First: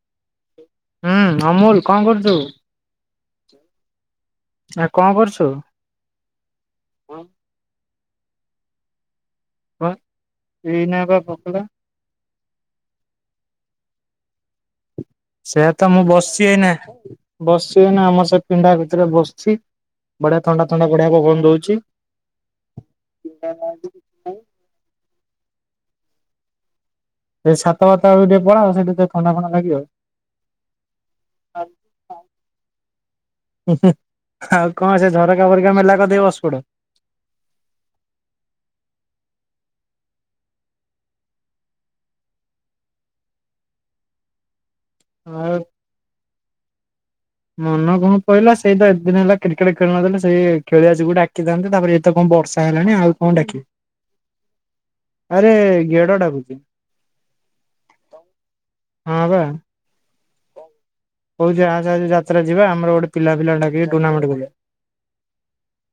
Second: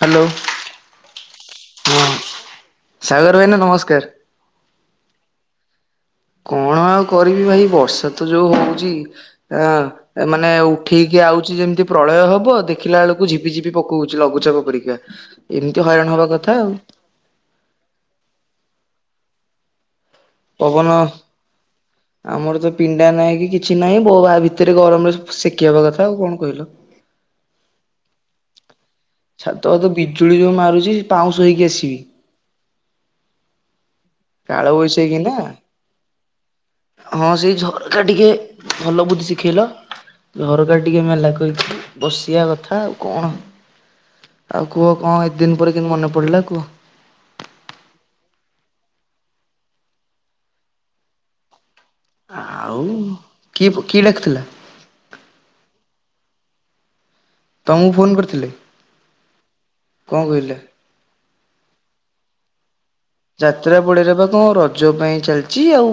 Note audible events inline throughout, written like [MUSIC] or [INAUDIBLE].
Hello ହୁଁ ଅମୂଲ କଣ ହଁ କରୁଛୁ? ସାଗର ଭାଇନା ନମସ୍କାର। ଆ କଣ କରୁଛୁ? କଣ ଆଉ କରିବି ଭାଇ ବର୍ଷା ତ ଯୋଉ ହଉଛି ହଁ ମାନେ ଏଇନା ବା ଉଠିକି ଆଉଛି ପକଲା ଯେମିତି ପ୍ରଳୟ ହବ ଦେଖିଲା ବେଳକୁ ଝିପିଝିପ ପକଉଛି ଲଘୁଚାପ ପରିକା। ସେୟା ଏମିତି ତ ମୁଁ ହଇରାଣ ହବା ବସି କଥା ହେଇନା। ଆଉ ବସିଛି ଏଇନା ଆମର ସେ ପିଣ୍ଡା ଭତରେ ବସିଛି। ବଢିଆ ଥଣ୍ଡା ଥଣ୍ଡା ପବନ ବଢିଆ ଦଉଛି। ଆମର ତ ପିଣ୍ଡା ନାହିଁ କି କିଛି ନାହିଁ ବୋବା ଭିତ ସେଥିରେ ଗରମରେ ସେକିହବା କଥା ଆଉ କଣ କହିଲ? ସେ ଛାତ ଫାତ ଆଡକୁ ଟିକେ ପଳାଅ ସେଠି ଟିକେ ଥଣ୍ଡା ଫଣ୍ଡା ଛାତ ଲାଗିବ। ତ ବିଜୁଳି ଯୋଉ ମାରୁଛି ପାଉଁଶ ହେଇକି ଆସିବି। କାଳ ଆଉ କଣ ସେ ବୈଶାଖୀ ନା। ଝରକା ଫରକା ମେଲା କରିଦେଇ ବସିପଡ଼। ହଁ ସେଇ ଝରକା ଟିକେ ଭଲ ବୁଦ୍ଧି ଶିଖେଇଲ। ଝରକା ଟିକେ ମେଲା କରିକି ବସିବା କଥା ଆଉ କଣ? [INAUDIBLE] ଆଉ କୁହ କଣ ଏ ଆଉ ଦିନ ପରେ କିନ୍ତୁ ମନେ ପଡି଼ଲା କୁହ? ମନ କଣ ପହିଲା ସେଇ ତ ଏତ ଦିନ ହେଲା କ୍ରିକେଟ୍ ଖେଳି ନଥିଲେ ସେଇ ଖେଳିିବାଛି ଗୋଟେ ଡାକିଥାନ୍ତି ତାପରେ ଏତେ କଣ ବର୍ଷା ହେଲାଣି ଆଉ କଣ କି ଡାକିବ? କି ଡାକିଥିଲା ଆରେ ଗେଡ଼ ଡାକୁଛି। ତମକୁ ଫୋନ କରିଥିଲେ, ହଁ କଣ କହିଲେ? କହୁଛି ଅସେ ଆମେ ଯୀତ୍ରା ଯିବା ଅମର ଗୋଟେ ପିଲା ପିଲା ଯାତ୍ରା ଡାକିକି ପଡି଼ଆରେ ଟୁର୍ଣ୍ଣାମେଣ୍ଟ ବା କଣ କରିବା। ରଜ ପାଇଁ ଚାଲିଛି, ଆଉ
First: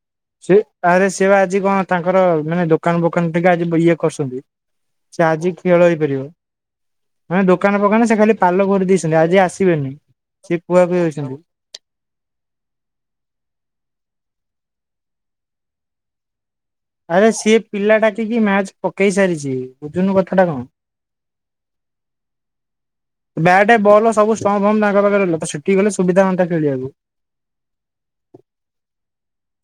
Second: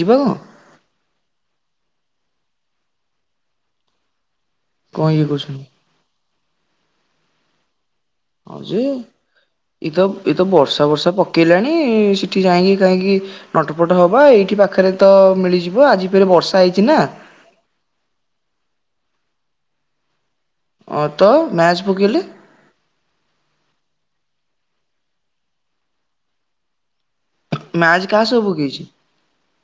ଯିବା କଣ? ତାରେ ସେ ବା ଆଜି କଣ ତାଙ୍କର ମାନେ ଦୋକାନ ବୋକାନ ଟିକେ ଆଜି ଇଏ କରୁଛନ୍ତି। କଣ ସେ ଇଏ ଆଜି କରୁଛନ୍ତି? ଖେଳ ହେଇପାରିବ ମାନେ ଦୋକାନ ପୋକାନ ସେ ଖାଲି ହଁ ପାଲ ଯେ କରିଦେଇଛନ୍ତି, ଆଜି ଆସିବେନି ସିଏ କୁହା କୁହି ହେଇଛନ୍ତି। ନାଇଁ ସେଠି କାଇଁକି କାହିଁକି ନଟପଟ ହବ ଏଇଠି ପାଖରେ ତ ମିଳିଯିବ ଆଜି ଫେରେ ବର୍ଷା ହେଇଛି ନା। ଆ ସିଏ ପିଲାଟା ଡାକି କି ମ୍ୟାଚ ପକେଇ ସାରିଛି। ବୁଝୁନୁ କଥା ଟା କଣ? ହଁ ତ ମ୍ୟାଚ୍ ପକେଇଲେ? ବ୍ୟାଟ ବଲ ସବୁ ଷ୍ଟମ୍ ଫମ୍ପ ତାଙ୍କ ପାଖରେ ରୁହେ ତ ସେଠିକି ଗଲେ ସୁବିଧା ହୁଅନ୍ତା ଖେଳିବାକୁ। ମ୍ୟାଚ୍ କାହା ସହ ପକେଇଛି?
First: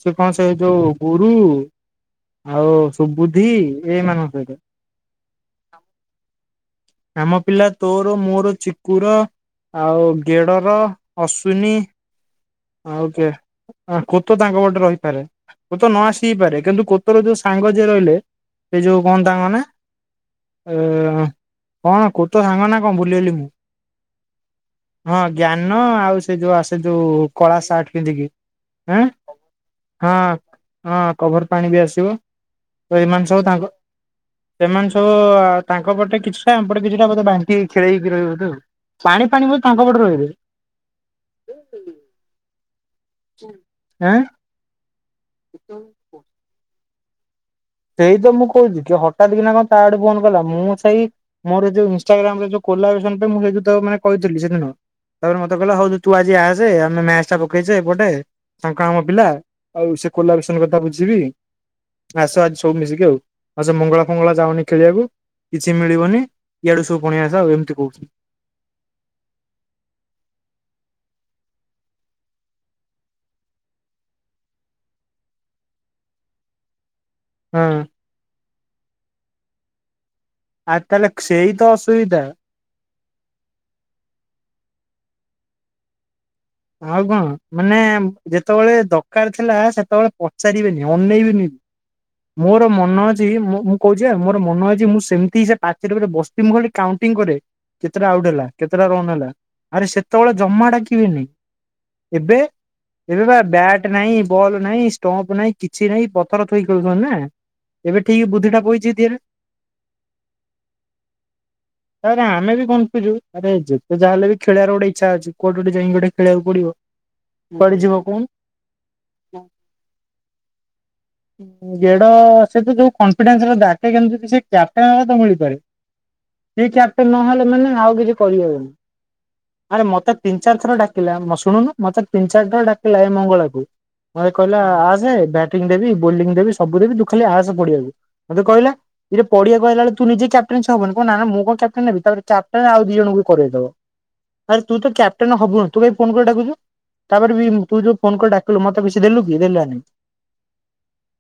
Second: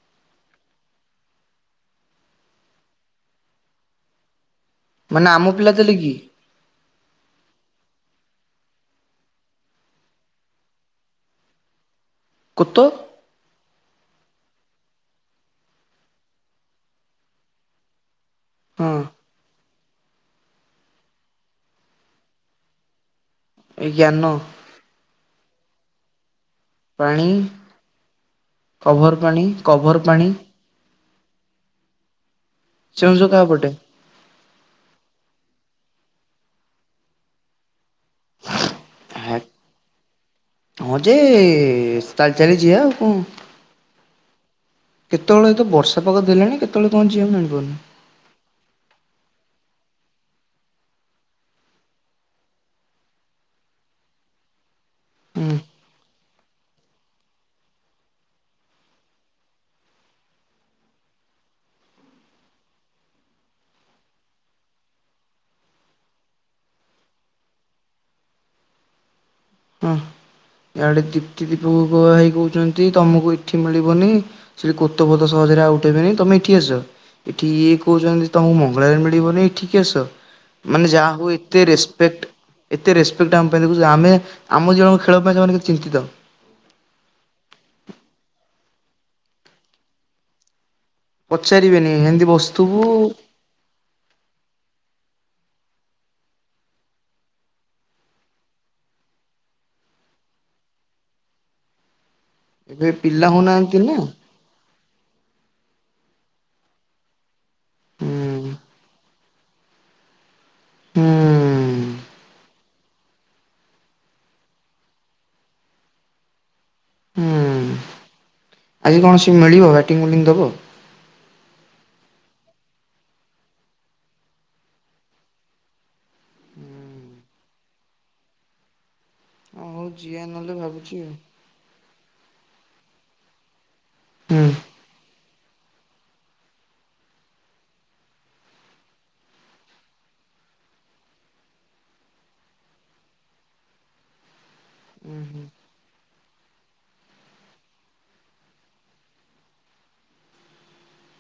ସେ କଣ ସେ ଯୋଉ ଗୁରୁ ଆଉ ସୁବୁଦ୍ଧି ଏମାନଙ୍କ ସହିତ। ମାନେ ଆମ ପିଲା ଥିଲେ କି? ଆମ ପିଲା ତୋର ମୋର ଚିକୁର। ଆଉ ଗେଡର, ଅଶ୍ଵିନୀ କୋତ ଆଉ କିଏ? କୋତ ତାଙ୍କ ପଟେ ରହିପାରେ କୋତ ନ ଆସିବି ପାରେ କିନ୍ତୁ କୋତର ଯୋଉ ସାଙ୍ଗ ଯିଏ ରହିଲେ ସେ ହଁ ଯୋଉ କଣ ତାଙ୍କ ନା? ଅ କଣ କୋତ ସାଙ୍ଗ ନା କଣ? ଭୁଲିଗଲି ମୁଁ। ଜ୍ଞାନ। ହଁ ଜ୍ଞାନ ଆଉ ସେ ଯୋଉ ଆସ ସେ ଯୋଉ ପାଣି କଳା ସାର୍ଟ ପିନ୍ଧିକି। ହଁ। କଭର ପାଣି କଭର ପାଣି ହଁ କଭର ପାଣି ବି ଆସିବ। ତ କେଉଁଝର ଏମାନେ କାହା ସବୁ ପଟେ? ତାଙ୍କ ସେମାନେ ସବୁ ତାଙ୍କ ପଟେ କିଛି ହେ ଆମପଟେ କିଛିଟା ବୋଧେ ବାଣ୍ଟିହେଇକି ଖେଳେଇକି ରହିବେ ବୋଧେ। ଆଉ ପାଣି ଫାଣି ବୋଧେ ତାଙ୍କ ପଟେ ରହିବେ? ହଁ ଯେ ଚାଲି ଚାଲିଯିବା ଆଉ କଣ। ହାଁ। କେତେବେଳେ ତ ବର୍ଷା ପାଗ ଦେଲାଣି କେତେବେଳେ କଣ ଯିବା ମୁଁ ଜାଣିପାରୁନି? ସେଇ ତ ମୁଁ କହୁଛି କି ହଠାତ୍ କିନା କଣ ତା ଆଡ଼ୁ ଫୋନ କଲା। ମୁଁ ସେଇ ମୋର ଯଉ ଇନଷ୍ଟାଗ୍ରାମରେ ଯୋଉ କୋଲାବ୍ରେସନ ମୁଁ ସେଇ ଯଉ ତାକୁ ମାନେ କହିଥିଲି ସେଦିନ। ତାପରେ ହୁଁ ମତେ କହିଲା ହଉ ଯେ ତୁ ଆଜି ଆସେ ଆମେ ମ୍ୟାଚ୍ ଟା ପକେଇଛେ ଏପଟେ ତାଙ୍କ ଆମ ପିଲା ଆଉ ସେ କୋଲାବ୍ରେସନ କଥା ବୁଝିବି ଆସ ଆଜି ସବୁ ମିଶିକି ଆଉ। ଆଉ ସେ ମଙ୍ଗଳା ଫଙ୍ଗଳା ଯାଉନି ଖେଳିବାକୁ। କିଛି ମିଳିବନି। ଇଆଡୁ ସବୁ ବଣିଆ ଆସ, ଆଉ ଏମିତି କହୁ ୟାଡେ ଦୀପ୍ତି, ଦୀପକ [UNINTELLIGIBLE] ଭାଇ କହୁଛନ୍ତି ତମକୁ ଏଇଠି ମିଳିବନି। ସିଏ କୋତଫୋତ ସହଜରେ ଆଉ ପାଇବେନି ତମେ ଏଠି ଆସ। ଏଠି ହଁ ଇଏ କହୁଛନ୍ତି, ତମକୁ ମଙ୍ଗଳାରେ ମିଳିବନି, ଏଠିକି ଆସ। ଆଉ ମାନେ ତାହେଲେ ଯାହା ହଉ, ସେଇ ତ ଏତେ ଅସୁବିଧା। ରେସ୍ପେକ୍ଟ! ଏତେ ରେସପେକ୍ଟ ଆମ ପାଇଁ ଦେଖୁଚ! ଆମେ ଆମ ଜିବନ ଖେଳ ପାଇଁ, ସୋମାନେ କେତେ ଚିନ୍ତିତ! ଆଉ କଣ, ମାନେ ଯେତେବେଳେ ଦରକାର ଥିଲା, ସେତେବେଳେ ପଚାରିବେନି, ଅନେଇବେନି। ପଚାରିବେନି ଏମିତି ମୋର ବସିଥିବୁ ମନ ଅଛି ମୁଁ କହୁଚି ଆଉ ମୋର ମନ ଅଛି ମୁଁ ସେମିତି। ସେ ପାଚିଲେ ସେବସ୍ତି, ମୁଁ ହରେ କାଉଣ୍ଟିଂ କରେ। କେତେଟା ଆଉଟ ହେଲା କେତେଟା ରନ୍ ହେଲା ଆରେ ସେତେବେଳେ ଜମା ଡାକିବେନି! ଏବେ ଏବେ ପିଲା ପା, ହଉନାହାନ୍ତି ବ୍ୟାଟ ନା। ନାହିଁ। ବଲ୍ ନାଇଁ, ଷ୍ଟମ୍ପ ନାହିଁ, କିଛି ନାହିଁ। ପଥର ଥୋଇକି ଖେଳୁଥିବ ନା? ଏବେ ଠିକ୍ ହୁଁ ବୁଦ୍ଧିଟା ପଇଚି ଦିଏରେ। ହୁଁ। ତ, ପରେ ଆମେ ବି କନ୍ ଫିଉଜୁ। ତା, ପାଇଁ ଯେତେଯାହା ହେଲେ ବି ଖଳିବାର ଗୋଟେ ଇଚ୍ଛା ଅଛି। କୋଉଠି ଗୋଟେ ଯାଇକି, ଗୋଟେ ଖେଳିବାକୁ ପିଡିବ। ହୁଁ ଆଜି କୌଣସି ମିଳିବ? ବ୍ୟାଟିଂ, ବୋଲିଂଦବ? [UNINTELLIGIBLE] ଗେଡ଼ ସେ ତ ଯୋଉ କନଫିଡେନ୍ସର ଡାକେ, କିନ୍ତୁ କିଛି କ୍ୟାପଟେନ ତ ମିଳିପାରିବ। ସିଏ କ୍ୟାପଟେନ ନହେଲେ, ମାନେ ଆଉ କିଛି କରିହବନି। ହଁ ଆରେ ହଉ ମତେ ଯିଆ ତିନ, ନହେଲେ ଚାର ଥର ଭାବୁଛି ଆଉ ଡାକିଲା ମ ଶୁଣୁନୁ। ମତେ ତିନି, ଚାର ଥର ଡାକିଲା ଏ ମଙ୍ଗଳାକୁ। ମତେ ହୁଁ କହିଲା, ଆସେ ବ୍ୟାଟିଂ ଦେବି, ବୋଲିଂ ଦେବି, ସବୁ ଦେବି। ତୁ ଖାଲି ଆସେ ପଡିଆକୁ। ମତେ କହିଲା। ଇରେ ପଡ଼ିଆକୁ ଆଇଲା ବଳେ ତୁ ନିଜେ କ୍ୟାପଟେନଛ ହବୁନୁ? କହିଲା ନା ମୁଁ କଣ କ୍ୟାପଟେନ? ତା, ପରେ ଆଉ ଦି ଜଣଙ୍କୁ କରେଇଦବ। ଆରେ, ତୁ ତ କ୍ୟାପଟନ ହୁଁ ହବୁନୁ? ତୁ କାଇଁ ଫୋନ୍ କରି ଡାକୁଛୁ? ତାପରେ ବି ତୁ ଯୋଉ ଫୋନ୍ କରି ଡାକିଲୁ ମତେ କିଛି ଦେଲୁ କି ଦେଲାନି?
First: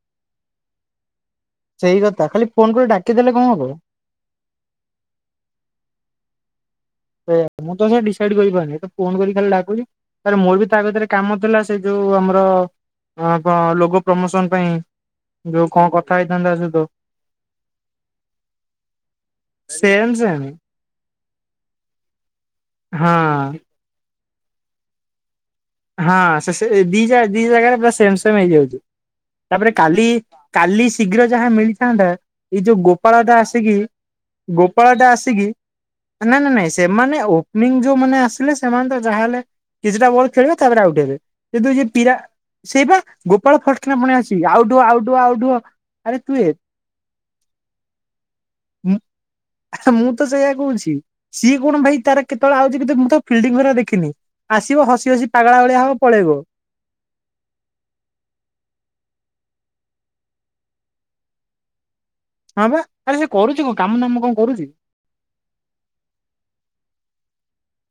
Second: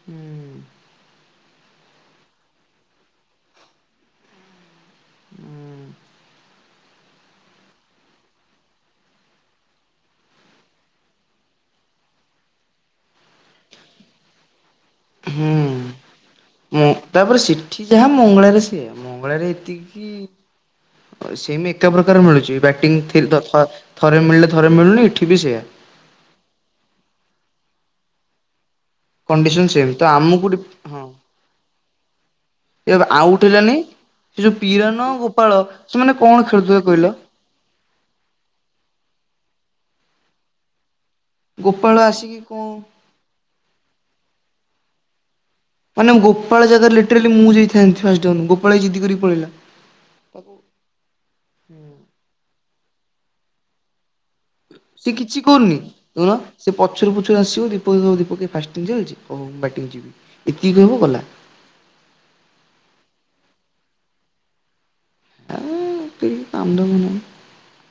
ହୁଁ ସେଇ କଥା ଖାଲି ଫୋନ୍ କରି ଡାକିଦେଲେ କଣ ହବ? ସେଇଆ ମୁଁ ତ ଆଜ୍ଞା ଡିସାଇଡ କରି କହିମି। ଏତେ ଫେନ୍ କରି ଖାଲି ଡାକୁଚି। ଆରେ ମୋର ବି ତା, କତିରେ କାମଥିଲା ସେ ଯୋଉ ଆମର ଆ ପା ଲୋକ ପ୍ରମୋସନ ପାଇଁ ଯୋଉ କଣ କଥା ହେଇଥାନ୍ତା ସବ୍ ଉଁ ତାପରେ ସେଠି ଯାହା ମଙ୍ଗଳାରେ ସେଇୟା ମଙ୍ଗଳାରେ ସେମ୍ ସେମ୍ ଏତିକି। ସେମ୍ ଏକା ପ୍ରକାର ମିଳୁଛି ବ୍ୟାଟିଂ ହଁ ଥିଲଦଫା। ଥରେ ମିଳିଲେ ଥରେ ମିଳୁନି। ଏଠି ବି ସେଇଆ। ହଁ ସେ ସେ ଦିଜାଗ୍ ଦି ଜାଗାରେ ତ ସୋମ୍ ସୋମ୍ ହେଇଯାଉଛି। କଣ୍ଡିସନ ତାପରେ ସେମ୍ ତ କାଲି ଆମକୁ କାଲି ହଁ ଶୀଘ୍ର ଯାହା ମିଳିଥାନ୍ତା ଏଇ ଯୋଉ ଏ ଗୋପାଳ ଟା ଆଉଟ୍ ଆସିକି ହେଲାନି ସେ ଯୋଉ ଗୋପାଳ ପିରାନ ଟା ଆସିକି ଗୋପାଳ ସେମାନେ କଣ ନା ନା ନାଇଁ ଖେଳୁଥିବେ କହିଲ ସେମାନେ ଓକ୍। ଫିଲିଙ୍ଗ୍ ଯୋଉମାନ ଆସିଲେ ସେମାନେ ତ ଯାହାହଲେ କିଛିଟା ବଲ ଖେଳିବେ ତାପରେ ଆଉଟ୍ ହେବେ। ଏବେ ଯିଏ ଗୋପାଳ ପିରା ଆସିକି କଣ ସେଇ ପା ଗୋପାଳ ଫଟ ପୁଣି ଆସିକି ଆଉଟୁ ଆଉଟୁ ଆଉଟୁ। ମାନେ ଗୋପାଳ ଜାଗାରେ ଲିଟେରୀଲି ମୁଁ ଯାଇଥାନ୍ତି ଫାଷ୍ଟା୍। ଗୋପାଳ ଭାଇ ଯିଦି କରି ପଳେଇଲା। ମୁଁ ତ ତାକୁ ସେଇୟା କହୁଛି ସିଏ କଣ ଭାଇ? ତା, ର କେତେବେଳେ ଆଉଛି କେତେ ଫିଲ୍ଡିଂ ଘରେ ଦେଖିନି। ଆସିବ ହସି ହସି ପାଗଳା ଭଳିଆ କୁନି ହବ ପଳେଇବ [UNINTELLIGIBLE] ସେ ପଛୁରୁ ପଛୁରୁ ଆସିବ, ଦୀପକ, ଦୀପକ ଫାଟିଙ୍ଗ୍ ଚାଲିଛି, ଓହୋ, ବ୍ୟାଟିଂ ଯିବି ଏତିକି କହିବ ଗଲା। ହଁ ବା ଆରେ ସେ କରୁଛି କଣ? କାମ ଧାମ କଣ କରୁଛି? ଆଁ କି କାମ ଧାମ।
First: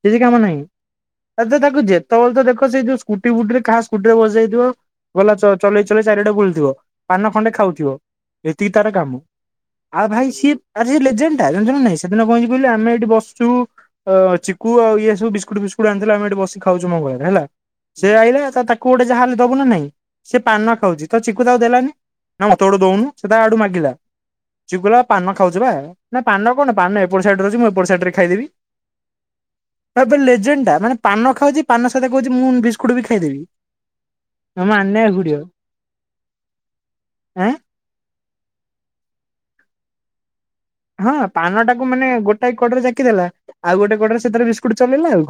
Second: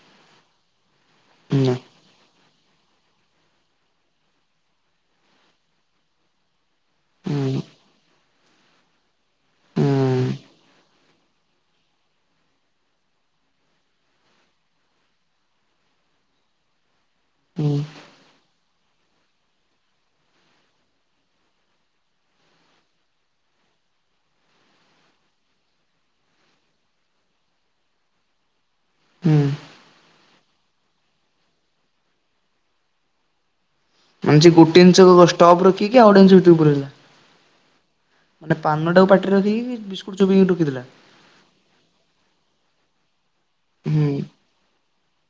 କିଛିି କାମ ନାହିଁ ନା ତାକୁ। ଯେତେବେଳେ ତ ଦେଖ ସେଇ ଯୋଉ ସ୍କୁଟି ଫୁଟିରେ କାହା ସ୍କୁଟି ରେ ବସିଯାଇଥିବ। ଗଲା ଚଅ ଚଲେଇ ଚଲେଇ ଚାରିଟା ବୁଲିଥିବ। ପାନ ଖଣ୍ଡେ ହୁଁ। ଖାଉଥିବ ଏତିକି ତାର କାମ ହୁଁ ଆଉ ଭାଇ ସିଏ ସିଏ ଲେଜେଣ୍ଟ ଟା ଜାଣିଚୁ ନା ନାଇଁ ସେଦିନ କଣ ହେଇଚି କହିିଲୁ ଆମେ ଏଠି ବସିଚୁ ଅ ଚି କୁ ଆଉ ଇଏ ସବୁ ବିସ୍କୁଟ ଫସ୍କୁଟ ଆଣିଥିଲା ଆମେ ଏଠି ବସିଛୁ ଖାଉଛୁ ମୋ ଘରେ ହେଲା। ହୁଁ। ସେ ଆଇଲା ତାକୁ ଗୋଟେ ଯାହା ହେଲେ ଦବୁ ନା ନାଇଁ ସେ ପାନ ଖାଉଛି ତ ଚକୁୁ ତାକୁ ଦେଲାନି। ନା ମତେୋ ଗୋଟେ ଦଉନୁ ସେ ତା ଆଡୁ ମାଗିଲା। ଚୁଗୁଲା ପାନ ଖାଉଚୁବା ନା ପାନ କଣ ପାନ ଏପଟ ସାଇଡ଼େ ଅଛି ମୁଁ ଏପଟ ସାଇଡ ରେ ଖାଇଦେବି। ହୁଁ। ଆବେ ଲେଜେଣ୍ଡ ଟା ମାନେ ପାନ ଖାଉଛି ପାନ ସହିତ କହୁଛି ମୁଁ ବିସ୍କୁଟ ବି ଖାଇଦେବି। ମାନେ ସେଏ ଗୋଟିଏ ଜିନିଷ ମାନିବାକୁ କୁ ପଡିବ ଷ୍ଟକ ରଖିକି ଆଉ ଗୋଟିଏ ଜିନିଷ କୁ ଭିତରକୁ ପୁରେଇଲା। ଆଁ। ମାନେ ପାନଟାକୁ ପାଟିରେ ରଖିକି ବିସ୍କୁଟ ଚୋବେଇ କି ଢ଼ୋକିଦେଲା। ହଁ ପାନଟାକୁୁ ମାନେ ଗୋଟାଏ କଡ ରେ ଜାକି ଦେଲା ଆଉ ଗୋଟେ ହୁଁ କଡରେ ସେଥିରେ ବିସ୍କୁଟ ଚଲେଇଲା ଆଉ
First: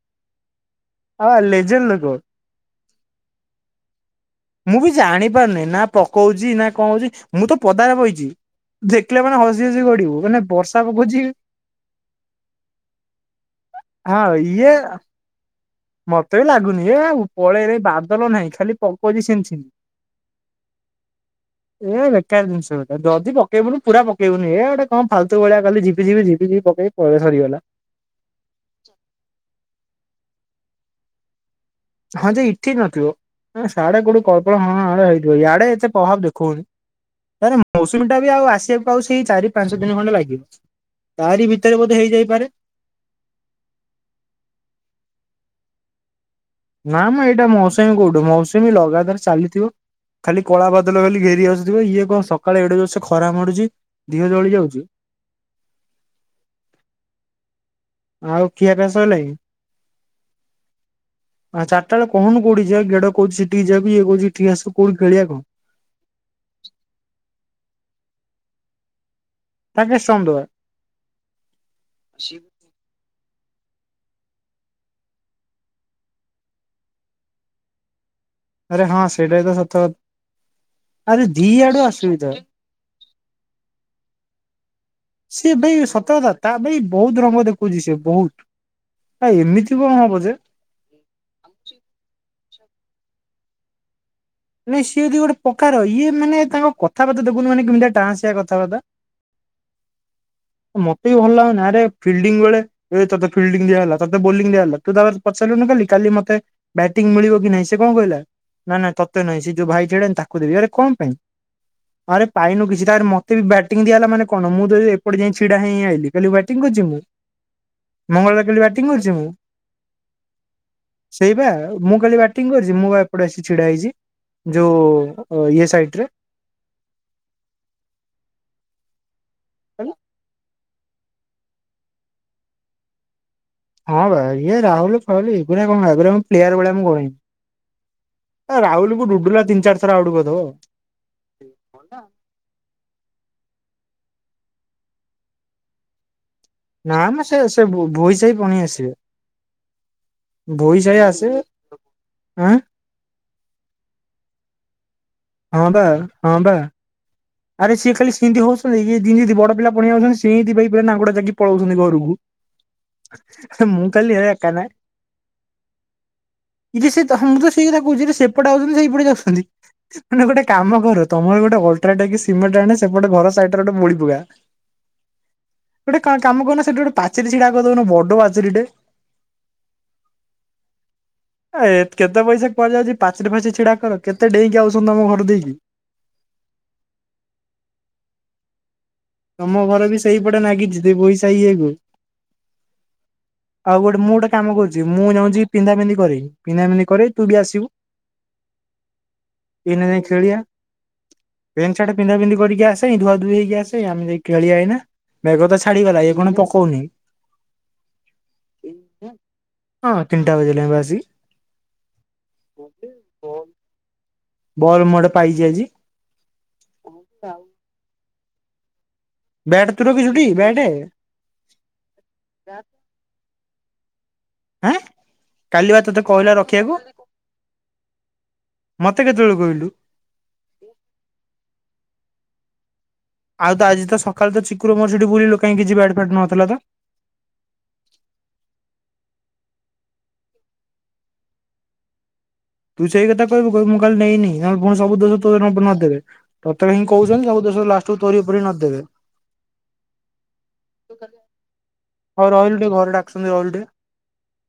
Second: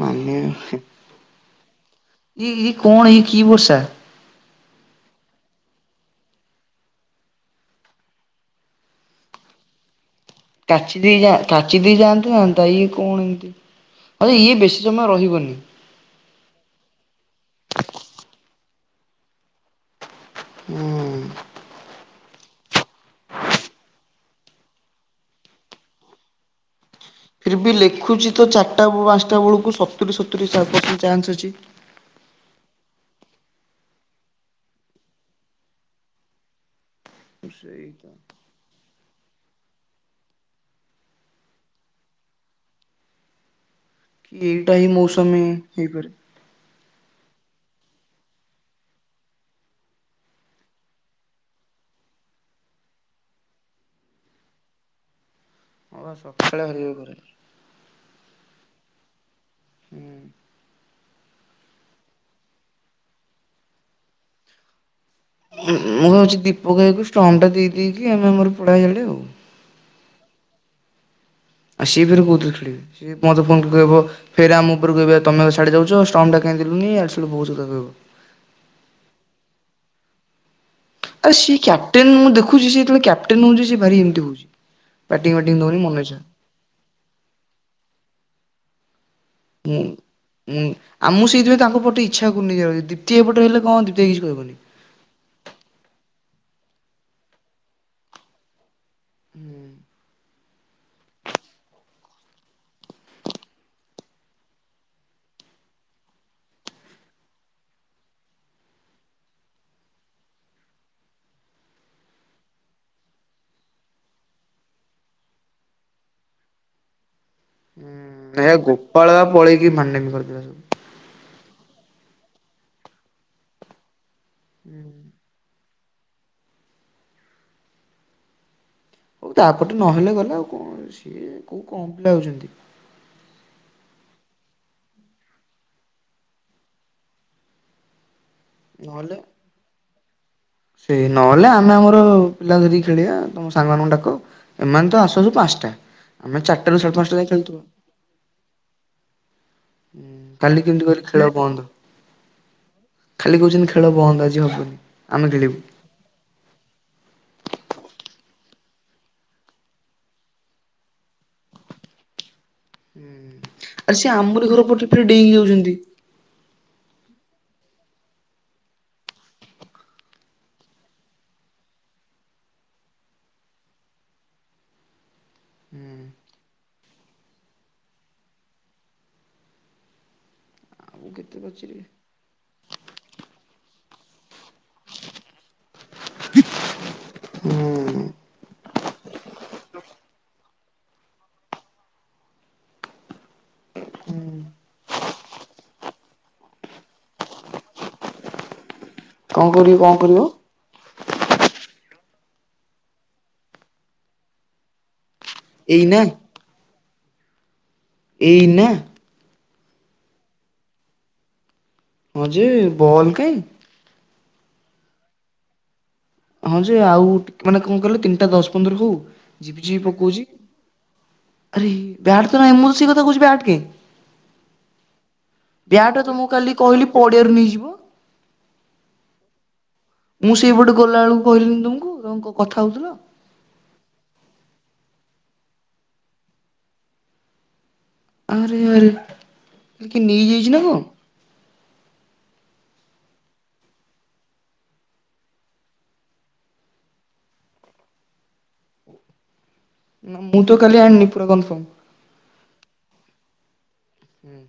ମାନେ ଆ ଲେଜେଲ ଲୋକ। ଇଏ ଇଏ କଣ ଏଇ କି ବର୍ଷା? ମୁଁ ବି ଜାଣି ପାରୁନେଇ ନା ପକଉଛି ନା କଣ ହଉଛି ମୁଁ ତ ପଦାରେ ବଇଚି। ଦେଖିଲା ମାନେ ହସି ହସି ଗଡିବୁ। ମାନେ ବର୍ଷା ପକଉଛି କଚିଦେଇ ଯା କଚିଦେଇ ଜନ୍ତା ହନ୍ତା ଇଏ କଣ ଏମିତି। ହଁ ଜେ ଇଏ ବେଶୀ ସମୟ ରହିବନି। ମତେ ବି ଲାଗୁନି ଏ ପଳେଇ ଲାନି ବାଦଲ ନାହିଁ ଖାଲି ପକଉଚି ସିମ ସିମ। ହୁଁ। [INAUDIBLE] ଏ ବେକାର ଜିନିଷଟା ଯଦି ପକେଇବୁନି ପୁରା ପକେଇବୁିନି ଏ ଗୋଟେ କଣ ଫାଲତୁ ଭଳିଆ ଖାଲି ଝିପି ଝିପି ପକେ। ଫିର ବି ଲେଖୁଛି ତ ଚାରିଟା ପାଞ୍ଚଟା ବେଳକୁ ସତୁରି ସତୁରି ଚାନ୍ସ ଅଛି। ହଁ ଯେ ଏଠି ନଥିବ ସାଡେ କୋଉଠି କଳ୍ପନା ଫଳ୍ପନା ହାଡ଼େ ହେଇଥିବ ୟାଡେ ଏତେ ପ୍ରଭାବ ଦେଖଉନି। ଇଆରେ ସେଇ ତ। ମୌସୁମୀ ଟା ବି ଆଉ ଆସିବା ଆଉ ସେଇ ଚାରି ପାଞ୍ଚ ଦିନ ଖଣ୍ଡେ ଲାଗିବ ତାରି ଭିତରେ ବୋଧେ ହେଇ ଯାଇପାରେ। କି ଏଇଟା ହିଁ ମୌସୁମୀ ହେଇପାରେ। ନା ମ ଏଇଟା ମୌସୁମୀ କୋଉଠୁ ମୌସୁମୀ ଲଗାତାର ଚାଲିଥିବ। ଖାଲି କଳା ବାଦଲ ବୋଲି ଘେରି ଆସୁଥିବ ଇଏ କଣ ସକାଳେ ଏଡେ ଯୋର ସେ ଖରା ମାଡୁଛି ଦେହ ଜଳି ଯାଉଛି। ହଁ ବା ସକାଳେ ହେଇନି ଖରା। ଆଉ ଖିଆ ପିଆ ସାରିଲାଣି। ହୁଁ। ଆ ଚାରିଟା ବେଳେ କହୁନୁ କୋଉଠିକି ଯିବା ଗେଡ଼ କୋହୁଛି ସେଠିକି ଯିବାକୁ ଇଏକହୁଛି ଏଠିକି ଆସ କୋଉଠି ଖେଳିବା କହ। ମୁଁ ଭାବୁଛି ଦୀପକ ଭାଇ କି ଷ୍ଟମ୍ ଟା ଦେଇେଇକି ଆମେ ଆମର ପଳେଇବ ଇଆଡ଼େ ଆଉ। ତାକୁ କାଇଁ ଷ୍ଟମ୍ ଦେବା। ସିଏ ଫେରେ କଉଥିରେ ଖେଳିବେ ସିଏ ମତେ ଫୋନ୍ କରିବ। ଫେରେ ଆମ ଉପରକୁ କହିବ ତମେ ସିଆଡେ ଯାଉଛ ଷ୍ଟମ୍ପ ଟା କାଇଁ ଦେଲନି ଏଆଡୁ ସିଆଡୁ ବହୁତ କଥା କହିବ। ଆରେ ହଁ ସେଇଟା ତ ସତ କ ଆ ସିଏ କ୍ୟାପ୍ଟେନ ମୁଁ ଦେଖୁଛି ସେ ଯେତେବେଳେ କ୍ୟାପ୍ଟେନ ହଉଛି ସେ ଭାରି ଏମିତି ହଉଛି। ବ୍ୟାଟିଂ ସିଏ ବ୍ୟାଟିଂ ଭାଇ ଦଉନି ମନ ସତ ଇଛା। କଥା ତା ଭାଇ ବହୁତ ରଙ୍ଗ ଦେଖଉଛି ସେ ବହୁତ ଏମିତି କଣ ହବ ଯେ। ହୁଁ ଆମକୁ ସେଇଥିପାଇଁ ତାଙ୍କ ପଟେ ଇଚ୍ଛା କରୁନି ଯିବାକୁ ଦ୍ୱିତୀୟ ପଟେ ହେଲେ କଣ ତତେ କିଛି କହିବନି। ନାଇଁ ସିଏ ଯଦି ଗୋଟେ ପ୍ରକାର ଇଏ ମାନେ ତାଙ୍କ କଥା ବାର୍ତ୍ତା ଦେଖୁନୁ କେମିତିଆ ଡ଼ାଆସିଆ କଥା ବାର୍ତ୍ତା। ହୁଁ। ମତେ ବି ଭଲ ଲାଗୁନି ଆରେ ଫିଲ୍ଡିଂ ବେଳେ ଏଇ ତତେ ଫିଲ୍ଡିଂ ଦିଆ ହେଲା ତତେ ବୋଲିଂ ଦିଆ ହେଲା ତୁ ତାପରେ ପଚାରିଲୁନି କାଲି କାଲି ମତେ ବ୍ୟାଟିଂ ମିଳିବ କି ନାଇଁ ସେ କଣ କହିଲା? ନା ନା ତତେ ନାଇଁ ସେ ଯୋଉ ଭାଇ ଛିଡ଼ାହେଇଚନ୍ତି ତାକୁ ଦେବି ଆରେ କଣ ପାଇଁ? ଆରେ ପାଇନୁ କିଛି ତାରେ ମତେ ବି ବ୍ୟାଟିଂ ଦିଆହେଲା ମାନେ କଣ ମୁଁ ଯଦି ଏ ଏପଟେ ଯାଇଁ ଛିଡ଼ା ହେଇଁ ଆଇଲି କାଲି ବ୍ୟାଟିଂ କରଚି ମୁଁ? ମଙ୍ଗଳବାର ନା ହେରା କାଲି ବ୍ୟାଟିଂ କରିଛି ଗୋପାଳା ମୁଁ ପଳେଇକି ଭାଣ୍ଡାମୀ କରିଦେଲା ସବୁ। ସେଇ ବା ମୁଁ କାଲି ବ୍ୟାଟିଂ କରିଚି ମୁଁ ବା ଏପଟେ ଆସି ଛିଡା ହେଇଚି ଯୋଉ ଉ ଉ ଓ ଇଏ ସାଇଡ଼ ରେ। ହଉ ତାପଟେ ନହେଲେ ଗଲା ଆଉ କଣ ସିଏ କୋଉ କମ ପିଲା ଆଉଚନ୍ତି। ହଁ ବା ଇଏ ରାହୁଲ ଫାଉଲ ଏଗୁରା କଣ ଏଗୁରାଙ୍କୁ ମୁଁ ପ୍ଲେୟାର ଭଳିଆ ମୁଁ ଗଣେନି। ଏ ରାହୁଲୁ କୁ ନହେଲେ ଡୁଡୁଲା ତିନ ଚାରଥର ଆଉଟ କରଦବ। ସେ ନହେଲେ ଆମେ ଆମର ପିଲା ଧରିକି ଖେଳିବା ତମ ସାଙ୍ଗ ମାନଙ୍କୁ ଡାକ। ଏମାନେ ତ ଆସୁ ଆସୁ ପାଁଶଟା ଆମେ ଚାର ନା ମ ସେ ସେ ବୋ ବୋଇ ସାହି ପୁଣି ଆସିବେ। ହୁଁ କାଲି ଭୋଇ କେମତି ସାହି କହିଲେ ଖେଳ ଆସିବେ ବନ୍ଦ। ଆଁ ଖାଲି କହୁଚନ୍ତି ଖେଳ ବନ୍ଦ ଆଜି ହବନି। ଆମେ ଖେଳିବୁ। ହଁ ବା ହଁ ବା। ଆରେ ସିଏ ଖାଲି ସିନ୍ତି ହଉସନ୍ତି ଏଇ ଯିମିତି ବଡ ପିଲା ପଳେଇ ଆଉଚନ୍ତି ସିନ୍ତି ଭାଇ ପୁରା ନାଙ୍ଗୁଡ଼ ଜାକି ପଳଉସନ୍ତି ଘରୁକୁ। ହେ ମୁଁ ଆରେ ସେ କାଲି ହେ ଆମରି ଘର କେନେ ପଟେ ଫେରେ ଡେଇଁକି ଯାଉଛନ୍ତି। ବିଶି ତ ହଁ ମୁଁ ତ ସେଇ କଥା କହୁଚି ସେପଟେ ଆଉସନ୍ତି ସେଇପଟେ ଯାଉସନ୍ତି। ମାନେ ଗୋଟେ କାମ କର ତମର ବି ଗୋଟେ ଅଲ ଅଲଟ୍ରାଟେକ ସିମେଣ୍ଟ ଆଣେ ସେପଟେ ଘର ସାଇଡ଼ ଟାରେ ଗୋଟେ ବୋଳି ପକା। ଗୋଟେ କା କାମ କରୁନ ସେଠି ଗୋଟେ ପାଚେରି ଛିଡ଼ା କରି ଦଉନ ବଡ ପାଚେରିଟେ। ଆଉ କେତେ [UNINTELLIGIBLE] ଆ ଏ ପଚାରିବେ। କେତେ ପଇସା କୁଆଡେ ଯାଉଚି ପାଚିରି ଫାଚିରି ଛିଡ଼ା କର କେତେ ଡେଇଁକି ଆଉସନ୍ତି ତମ ଘର ଦେଇକି। ହୁଁ ତମ ଘର ବି ସେଇ ପଟେ ନାଗିଚି ଦେ ବୋଇ ସାହି ଇଏକୁ। ଆଉ ଗୋଟେ ମୁଁ ଗୋଟେ କାମ କରୁଚି ମୁଁ ଯାଉଚି ପିନ୍ଧା ପିନ୍ଧି କରିବି ପିନ୍ଧା ପିନ୍ଧି କରିବି ତୁ ଟିକେ ଆସିବୁ। କଣ କରିବି ଏଇନା କଣ ଯାଇଁ କରିବ ଖେଳିବା। ପେଣ୍ଟ ସାର୍ଟ ପିନ୍ଧା ପିନ୍ଧି କରିକି ଆସେ ଧୁଆ ଧୋଇ ହେଇ କି ଆସେ ଆମେ ଯାଇ ଖେଳିବା ଏଇନା। ମେଘ ତ ଏଇନା ଛାଡ଼ିଗଲା ଏଇ ଖୁଣୁ ପକଉନି। ଏଇନା? ହଁ ତିନଟା ବାଜିଲାଣି ପା ଆସିକି। ହଁ ଯେ ବଲ୍ କାଇଁ? ବଲ୍ ମୁଁ ଗୋଟେ ପାଇଚି ଆଜି। ହଁ ଯେ ଆଉ ଟିକ ମାନେ କଣ କହିଲ ତିନିଟା ଦଶ ପନ୍ଦର ହଉ। ଝିପି ବ୍ୟାଟ୍ ଝିପି ତୁ ପକଉଛି ରଖିଚୁଟି ବ୍ୟାଟେ? ଆରେ ହେ ବ୍ୟାଟ୍ ତ ନାଇଁ ମୁଁ ତ ସେଇକଥା କହୁଚି ବ୍ୟାଟ କେଁ? ଆଁ କାଲି ବା ତୋତେ ବ୍ୟାଟ ତ ମୁଁ କହିଲା କାଲି ରଖିବାକୁ କହିଲି ପଡ଼ିଆରୁ ନେଇଯିବୁ। ମତେ କେତବଳେ କହିଲୁ? ମୁଁ ସେଇପଟେ ଗଲାବେଳକୁ କହିଲି ନି ତମକୁ ତମେ କ କଥା ହଉଥିଲ? ଆଉ ତ ଆଜି ତ ସଖାଳୁ ତ ଚିକୁର ମୋର ସେଠି ବୁଲିଲୁ କାଇଁ କିଛି ବ୍ୟାଟ ଫ୍ୟାଟ ନଥିଲା ତ? ଆରେ ଆରେ ହେଟା କିଏ ନେଇ ଯାଇଚି ନା କଁ? ତୁ ସେଇ କଥା କହିବୁ କହିବୁ ମୁଁ କାଲି ନେଇନି ନହେଲେ ଫୁଣି ସବୁ ଦୋଷ ତୋର ମୋ ଉପରେ ନଦି ଦେବେ। ତତେହିଁ କହୁଚନ୍ତି ସବୁ ଦୋଶ ଲାଷ୍ଟକୁ ତୋହରି ଉପରେ ନଦି ଦେବେ। ମୁଁ ତ କାଲି ଆଣନି ପୁରା କନଫର୍ମ। ହଉ ରହିଲୁ ଟିକେ ଘରେ ଡାକୁଛନ୍ତି ରହିଲୁ ଟିକେ। ହୁଁ।